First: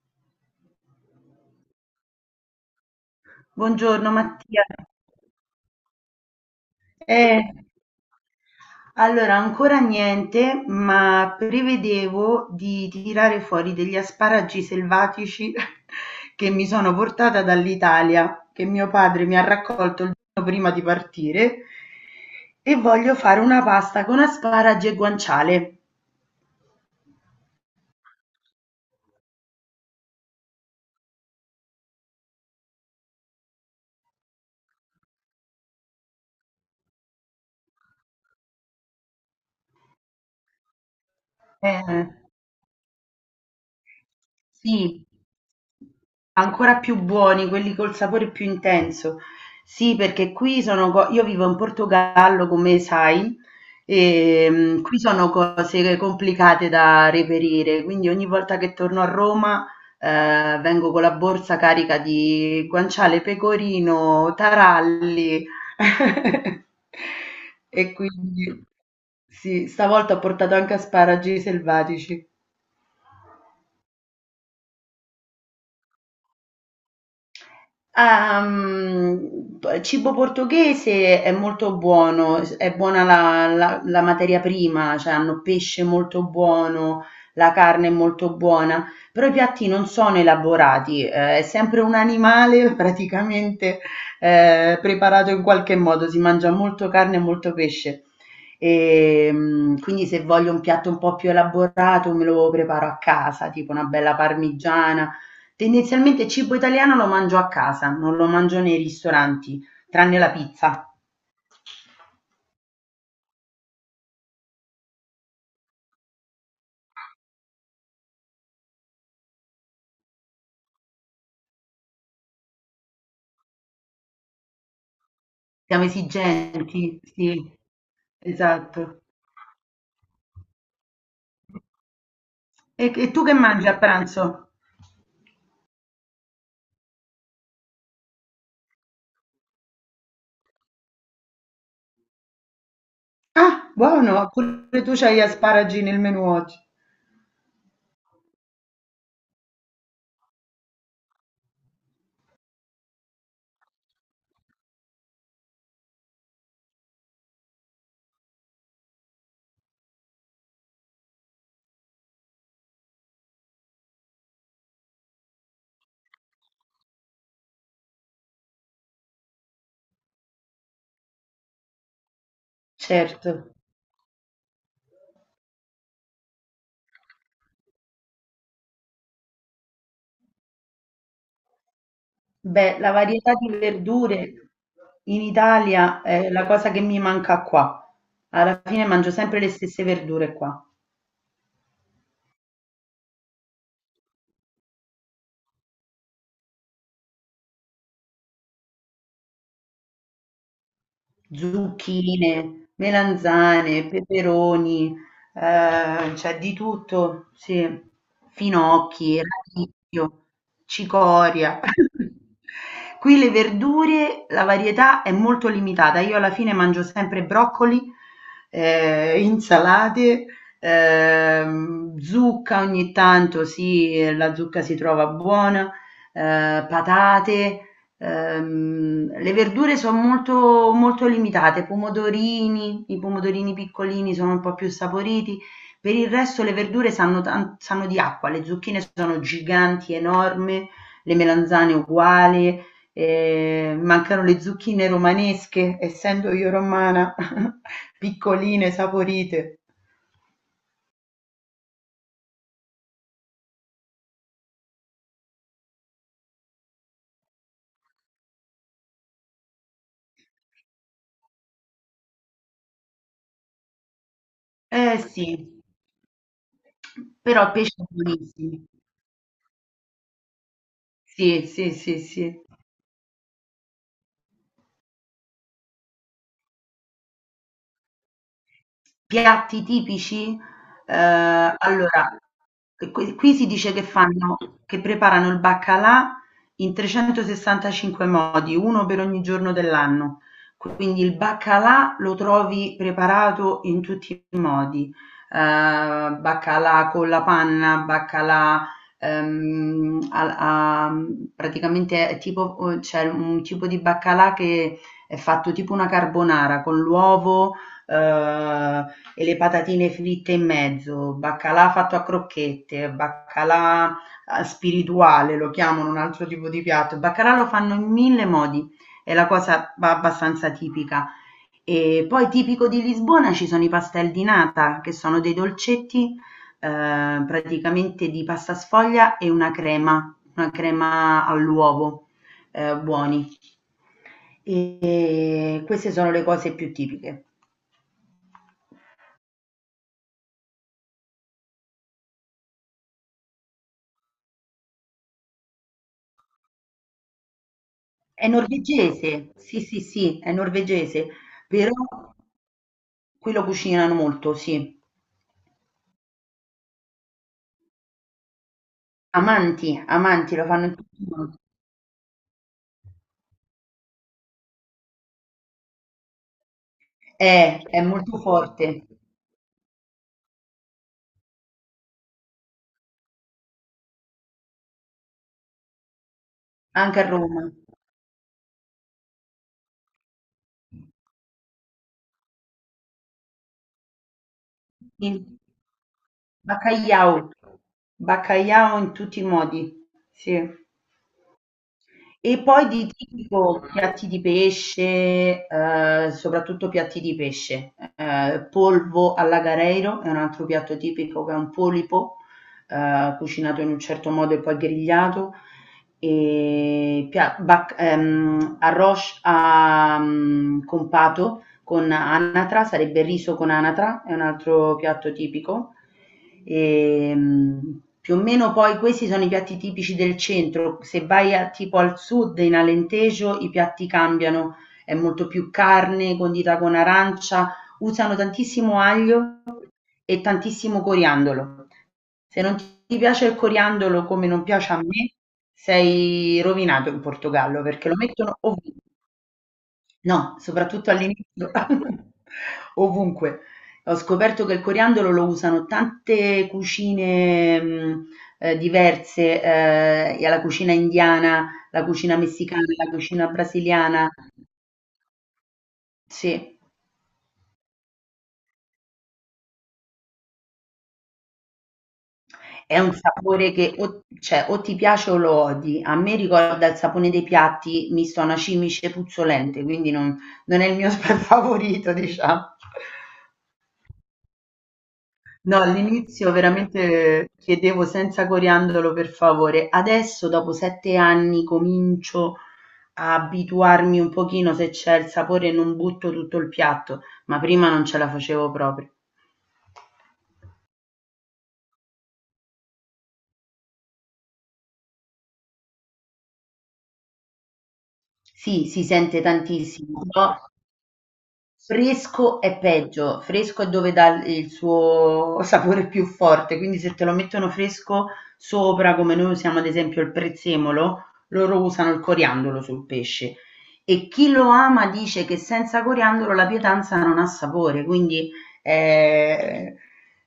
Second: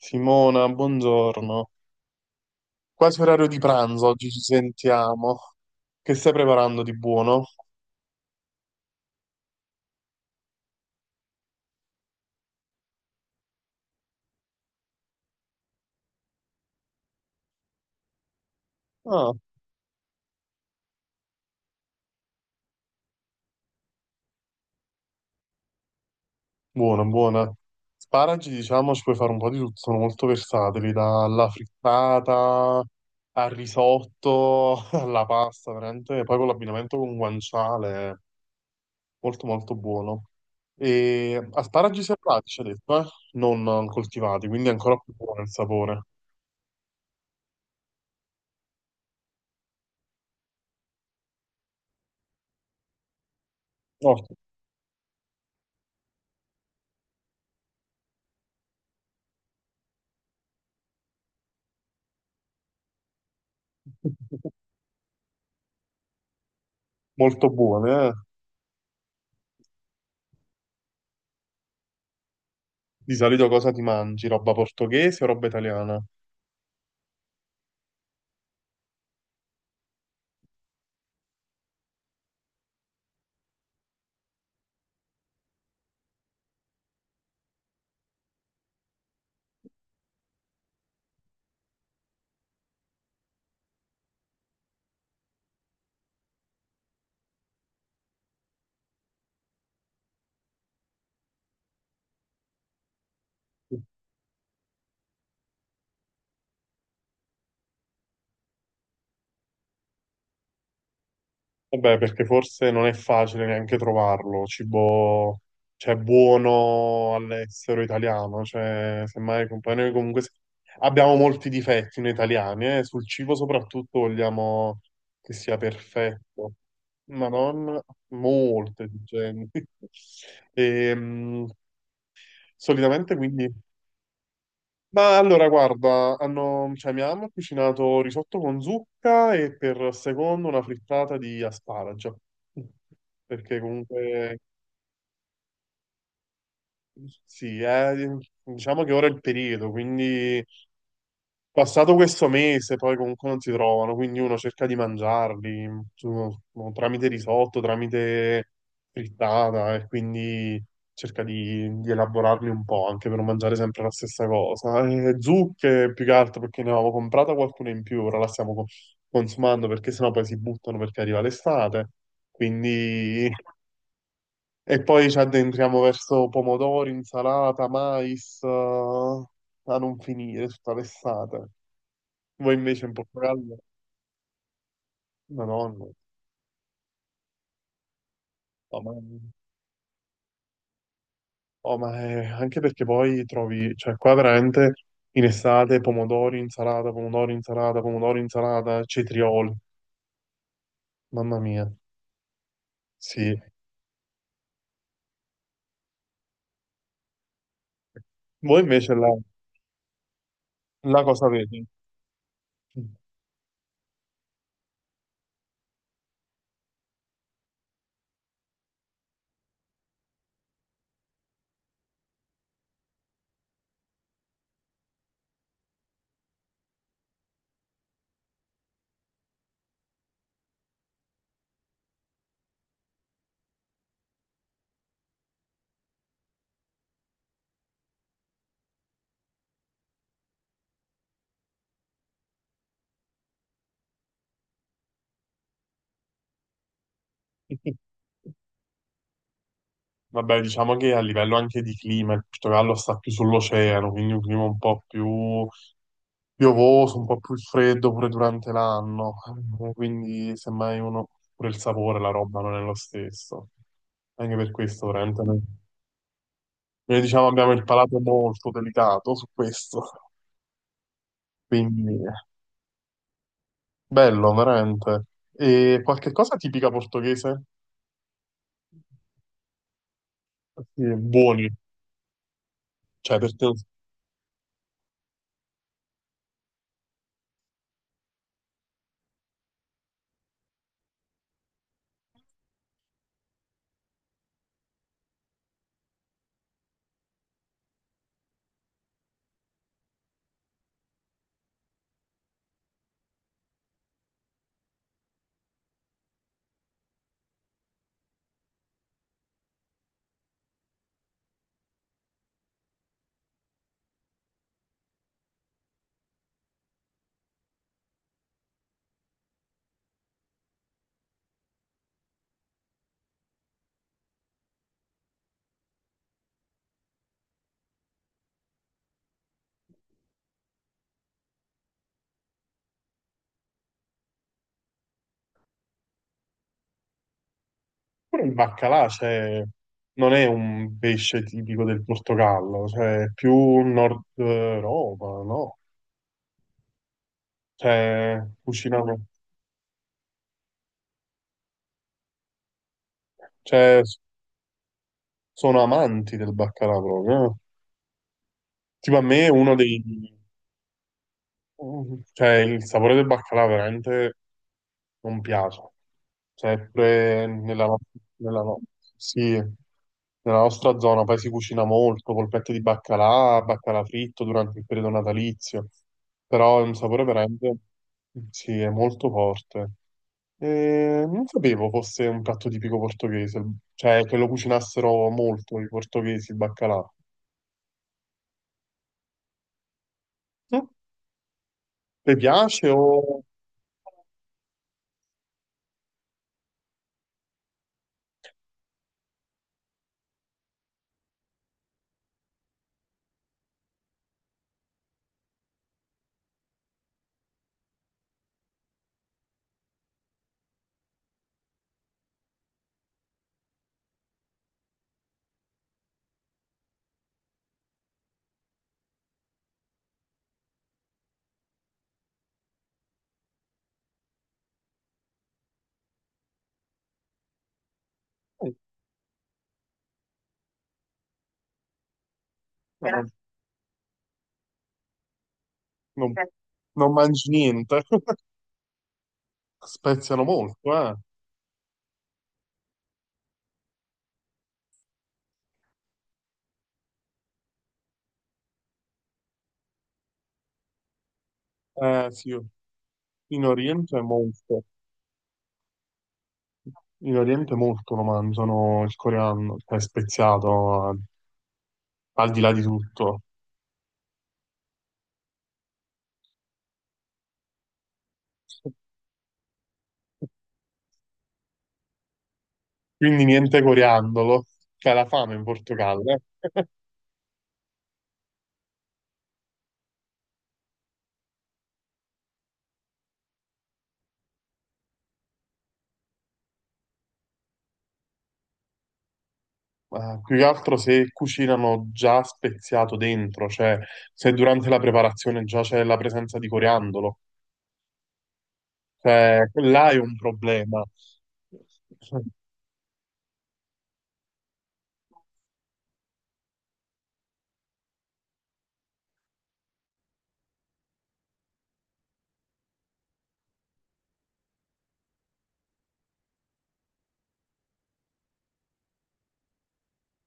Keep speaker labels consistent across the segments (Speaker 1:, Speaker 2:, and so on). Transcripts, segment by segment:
Speaker 1: Simona, buongiorno. Quasi orario di pranzo,
Speaker 2: Buongiorno
Speaker 1: oggi ci
Speaker 2: Mattia.
Speaker 1: sentiamo. Che stai preparando di
Speaker 2: Eh,
Speaker 1: buono?
Speaker 2: allora, ancora niente, ma prevedevo di tirare fuori degli asparagi selvatici che mi sono portata dall'Italia, che mio padre
Speaker 1: Ah,
Speaker 2: mi ha raccolto il giorno prima di partire, e voglio fare una pasta con asparagi e guanciale.
Speaker 1: buona, buona. Sparagi, diciamo, ci puoi fare un po' di tutto, sono molto versatili, dalla frittata al risotto, alla pasta, veramente. Poi con l'abbinamento con guanciale, molto molto buono. E
Speaker 2: Eh,
Speaker 1: asparagi selvatici, ci ha detto, eh? Non coltivati, quindi è ancora
Speaker 2: Sì,
Speaker 1: più buono il sapore.
Speaker 2: ancora più buoni, quelli col sapore più intenso. Sì, perché qui sono io vivo in Portogallo, come sai,
Speaker 1: Ottimo.
Speaker 2: e qui sono cose complicate da reperire, quindi ogni volta che torno a Roma vengo con la borsa carica di guanciale, pecorino, taralli.
Speaker 1: Molto buone,
Speaker 2: E
Speaker 1: eh?
Speaker 2: quindi sì, stavolta ho portato anche asparagi selvatici.
Speaker 1: Di solito cosa ti mangi? Roba portoghese o roba italiana?
Speaker 2: Ah, mhmm, p cibo portoghese è molto buono, s è buona la materia prima, cioè hanno pesce molto buono, la carne è molto buona, però i piatti non sono elaborati, è sempre un animale praticamente, preparato in qualche modo, si mangia molto carne e molto pesce. Quindi se voglio un piatto un po' più elaborato me lo preparo a casa, tipo una bella parmigiana. Tendenzialmente il cibo italiano lo mangio a casa, non lo mangio nei ristoranti, tranne la pizza.
Speaker 1: Vabbè, perché forse non è facile neanche trovarlo, cibo, cioè, buono all'estero italiano, cioè, semmai poi noi comunque abbiamo molti difetti noi italiani, sul cibo soprattutto vogliamo che sia
Speaker 2: Siamo
Speaker 1: perfetto,
Speaker 2: esigenti,
Speaker 1: ma
Speaker 2: sì,
Speaker 1: non molto
Speaker 2: esatto.
Speaker 1: esigenti. Ehm,
Speaker 2: E
Speaker 1: solitamente
Speaker 2: tu che
Speaker 1: quindi
Speaker 2: mangi a pranzo?
Speaker 1: ma allora, guarda, hanno, cioè, mia mamma ha cucinato risotto con zucca e per secondo una frittata di asparagi.
Speaker 2: Ah,
Speaker 1: Perché
Speaker 2: buono,
Speaker 1: comunque,
Speaker 2: pure tu c'hai gli asparagi nel menù oggi.
Speaker 1: sì, diciamo che ora è il periodo, quindi passato questo mese, poi comunque non si trovano, quindi uno cerca di mangiarli boh, tramite risotto, tramite frittata e quindi cerca di elaborarli un po' anche per non mangiare sempre la stessa cosa. E zucche più che altro perché ne avevamo comprata qualcuna in più, ora la stiamo consumando perché sennò poi si buttano perché arriva l'estate. Quindi...
Speaker 2: Certo,
Speaker 1: e poi ci addentriamo verso pomodori, insalata, mais, a non finire tutta l'estate. Voi
Speaker 2: beh,
Speaker 1: invece
Speaker 2: la
Speaker 1: in
Speaker 2: varietà di
Speaker 1: Portogallo?
Speaker 2: verdure in
Speaker 1: Madonna,
Speaker 2: Italia è la cosa che mi manca qua. Alla
Speaker 1: oh,
Speaker 2: fine
Speaker 1: ma,
Speaker 2: mangio sempre le stesse verdure qua.
Speaker 1: oh, ma anche perché poi trovi, cioè qua veramente in estate pomodori, insalata, pomodori, insalata, pomodori, insalata, cetrioli, mamma mia,
Speaker 2: Zucchine,
Speaker 1: sì.
Speaker 2: melanzane, peperoni, c'è di tutto, sì.
Speaker 1: Voi invece la,
Speaker 2: Finocchi, radicchio,
Speaker 1: la cosa
Speaker 2: cicoria.
Speaker 1: avete?
Speaker 2: Qui le verdure, la varietà è molto limitata. Io alla fine mangio sempre broccoli, insalate, zucca ogni tanto, sì, la zucca si trova buona, patate. Le verdure sono molto, molto limitate, pomodorini, i pomodorini piccolini sono un po' più saporiti, per il resto le verdure sanno, sanno di acqua, le zucchine sono giganti, enormi, le melanzane uguali, mancano le zucchine romanesche, essendo io romana, piccoline, saporite.
Speaker 1: Vabbè, diciamo che a livello anche di clima, il Portogallo sta più sull'oceano, quindi un clima un po' più piovoso, un po' più freddo pure durante l'anno, quindi semmai uno pure il sapore, la roba non è lo stesso. Anche per questo,
Speaker 2: Eh
Speaker 1: veramente, noi,
Speaker 2: sì,
Speaker 1: noi, diciamo abbiamo
Speaker 2: però
Speaker 1: il
Speaker 2: pesce
Speaker 1: palato molto
Speaker 2: buonissimo.
Speaker 1: delicato su questo,
Speaker 2: Sì, sì,
Speaker 1: quindi
Speaker 2: sì, sì.
Speaker 1: bello, veramente. E qualche cosa tipica portoghese?
Speaker 2: Piatti tipici?
Speaker 1: Sì, buoni,
Speaker 2: Allora, qui
Speaker 1: cioè per
Speaker 2: qui si
Speaker 1: te,
Speaker 2: dice che fanno che preparano il baccalà in 365 modi, uno per ogni giorno dell'anno. Quindi il baccalà lo trovi preparato in tutti i modi, baccalà con la panna, baccalà, praticamente è tipo c'è un tipo di baccalà che è fatto tipo una carbonara con l'uovo, e le patatine fritte in mezzo, baccalà fatto a crocchette, baccalà, spirituale lo chiamano un altro tipo di piatto. Il baccalà lo fanno in mille modi, è la cosa ba abbastanza tipica. E poi tipico di Lisbona ci sono i pastel di nata, che sono dei dolcetti, praticamente di pasta sfoglia e una crema all'uovo, buoni. E queste sono le cose più tipiche.
Speaker 1: pure il baccalà, cioè, non è un pesce tipico del Portogallo, cioè è più Nord Europa, no? Cioè,
Speaker 2: È
Speaker 1: cucinano,
Speaker 2: norvegese, sì, sì, sì, è norvegese, però qui lo
Speaker 1: cioè
Speaker 2: cucinano molto, sì.
Speaker 1: sono amanti del baccalà proprio. Eh. Tipo a me uno
Speaker 2: Amanti,
Speaker 1: dei...
Speaker 2: amanti, lo fanno in tutti i modi.
Speaker 1: cioè il sapore del baccalà veramente non piace. Sempre
Speaker 2: È,
Speaker 1: nella,
Speaker 2: è molto
Speaker 1: nella no-
Speaker 2: forte,
Speaker 1: sì, nella nostra zona poi si cucina molto, polpette di baccalà, baccalà fritto durante il periodo natalizio, però è un
Speaker 2: anche
Speaker 1: sapore
Speaker 2: a Roma.
Speaker 1: veramente... sì, è molto forte. E non sapevo fosse un piatto tipico portoghese, cioè che lo cucinassero
Speaker 2: Sì.
Speaker 1: molto i portoghesi il baccalà.
Speaker 2: Baccaiau, baccaiau in tutti i modi, sì.
Speaker 1: Hm? Ti
Speaker 2: E
Speaker 1: piace
Speaker 2: poi
Speaker 1: o
Speaker 2: di tipo piatti di pesce, soprattutto piatti di pesce, polvo all'agareiro è un altro piatto tipico che è un polipo, cucinato in un certo modo e poi grigliato, e arroz a, con pato, con anatra, sarebbe il riso con anatra, è un altro piatto tipico. E, più o meno poi questi sono i piatti tipici del centro, se vai tipo al sud, in Alentejo, i piatti cambiano, è molto più carne condita con arancia, usano
Speaker 1: eh,
Speaker 2: tantissimo aglio e tantissimo coriandolo. Se non ti
Speaker 1: no,
Speaker 2: piace il coriandolo come non piace a me,
Speaker 1: non, grazie.
Speaker 2: sei rovinato
Speaker 1: Non
Speaker 2: in
Speaker 1: mangi
Speaker 2: Portogallo
Speaker 1: niente?
Speaker 2: perché lo mettono ovunque.
Speaker 1: Speziano
Speaker 2: No,
Speaker 1: molto,
Speaker 2: soprattutto all'inizio, ovunque. Ho scoperto che il coriandolo lo usano tante cucine, mhmm, diverse, e alla cucina indiana, la
Speaker 1: eh? Eh
Speaker 2: cucina
Speaker 1: sì,
Speaker 2: messicana, la cucina
Speaker 1: in Oriente è
Speaker 2: brasiliana.
Speaker 1: molto.
Speaker 2: Sì,
Speaker 1: In Oriente molto lo mangiano il coreano, cioè speziato al di là di
Speaker 2: è un
Speaker 1: tutto.
Speaker 2: sapore che o ti piace o lo odi. A me ricorda il sapone dei piatti misto a una cimice puzzolente, quindi non non è il mio favorito, diciamo.
Speaker 1: Quindi niente coriandolo, c'è la fame in
Speaker 2: No,
Speaker 1: Portogallo. Eh.
Speaker 2: all'inizio veramente chiedevo senza coriandolo per favore. Adesso, dopo 7 anni, comincio a abituarmi un pochino, se c'è il sapore non butto tutto il piatto, ma prima non ce la facevo proprio.
Speaker 1: Più che altro se cucinano già speziato dentro, cioè se durante la preparazione già c'è la presenza di coriandolo,
Speaker 2: Sì, si sente
Speaker 1: cioè là è
Speaker 2: tantissimo,
Speaker 1: un
Speaker 2: però
Speaker 1: problema.
Speaker 2: fresco è peggio, fresco è dove dà il suo sapore più forte, quindi se te lo mettono fresco sopra, come noi usiamo ad esempio il prezzemolo, loro usano il coriandolo sul pesce. E chi lo ama dice che senza coriandolo la pietanza non ha sapore, quindi è,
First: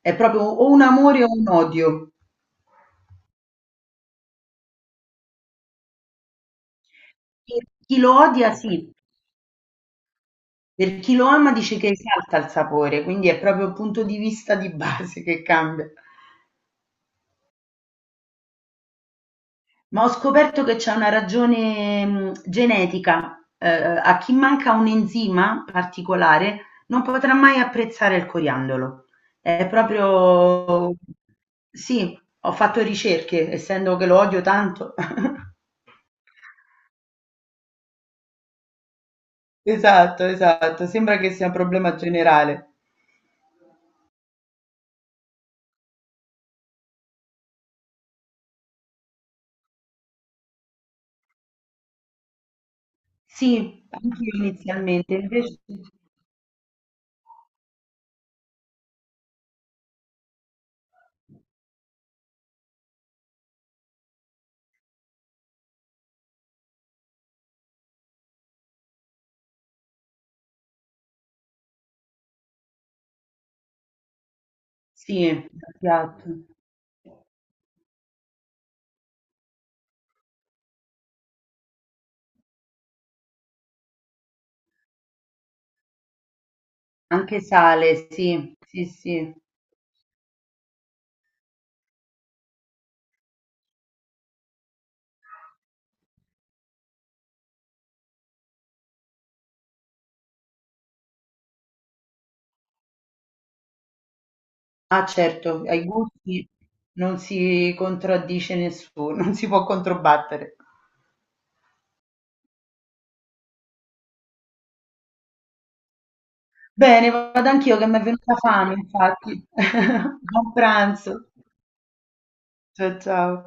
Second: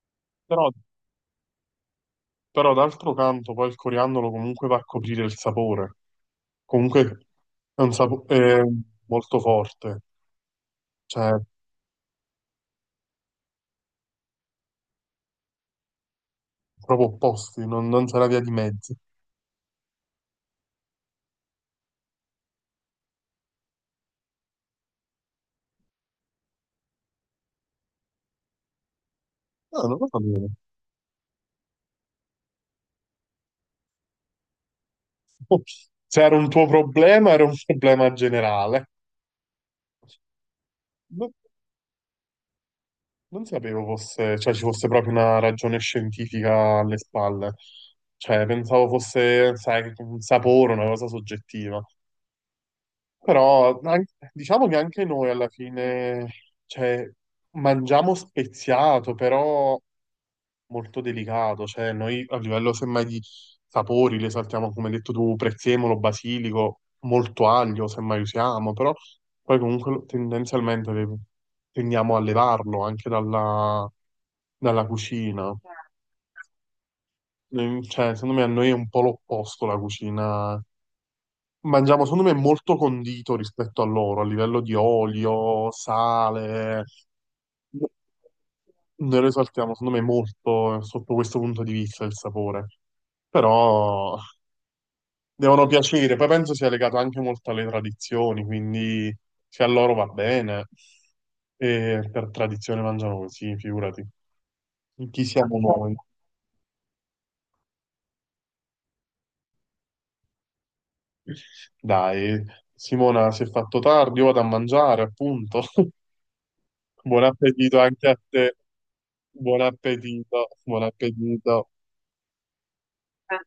Speaker 2: è proprio
Speaker 1: Però,
Speaker 2: o un amore o un odio.
Speaker 1: però d'altro canto poi il coriandolo comunque va a coprire il sapore, comunque
Speaker 2: Per
Speaker 1: è un
Speaker 2: chi lo odia
Speaker 1: sapore
Speaker 2: sì,
Speaker 1: molto forte,
Speaker 2: per chi lo
Speaker 1: cioè
Speaker 2: ama dice che esalta il sapore, quindi è proprio il punto di vista di base che cambia.
Speaker 1: proprio opposti, non, non c'era via di mezzo.
Speaker 2: Ma ho scoperto che c'è una ragione genetica. A chi manca un enzima particolare non potrà mai apprezzare il coriandolo. È
Speaker 1: No, non lo sapevo.
Speaker 2: proprio... Sì, ho fatto ricerche, essendo che lo odio tanto.
Speaker 1: Se era un tuo problema, era un problema generale.
Speaker 2: Esatto, esatto. Sembra che
Speaker 1: Non,
Speaker 2: sia un problema generale.
Speaker 1: non sapevo fosse, cioè, ci fosse proprio una ragione scientifica alle spalle. Cioè, pensavo fosse, sai, un sapore, una cosa soggettiva. Però
Speaker 2: Sì, anche io
Speaker 1: diciamo che anche
Speaker 2: inizialmente,
Speaker 1: noi alla
Speaker 2: invece
Speaker 1: fine, cioè, mangiamo speziato, però molto delicato, cioè noi a livello semmai di sapori le saltiamo, come hai detto tu, prezzemolo, basilico, molto aglio semmai usiamo, però poi comunque tendenzialmente tendiamo a levarlo anche dalla, dalla
Speaker 2: sì,
Speaker 1: cucina.
Speaker 2: piatto.
Speaker 1: Mm, cioè, secondo me a noi è un po' l'opposto la cucina. Mangiamo, secondo me, molto condito rispetto a loro, a livello di olio, sale.
Speaker 2: Anche sale, sì, sì,
Speaker 1: Noi
Speaker 2: sì.
Speaker 1: risaltiamo, secondo me, molto sotto questo punto di vista il sapore. Però devono piacere. Poi penso sia legato anche molto alle tradizioni, quindi se a loro va bene, e per tradizione mangiano così, figurati.
Speaker 2: Ah
Speaker 1: Chi siamo
Speaker 2: certo, ai
Speaker 1: noi?
Speaker 2: gusti non si contraddice nessuno, non si può controbattere.
Speaker 1: Dai, Simona si è fatto tardi, io vado a mangiare, appunto.
Speaker 2: Bene,
Speaker 1: Buon
Speaker 2: vado anch'io
Speaker 1: appetito
Speaker 2: che mi è
Speaker 1: anche a
Speaker 2: venuta
Speaker 1: te.
Speaker 2: fame, infatti.
Speaker 1: Buon appetito,
Speaker 2: Buon
Speaker 1: buon
Speaker 2: pranzo.
Speaker 1: appetito.
Speaker 2: Ciao ciao.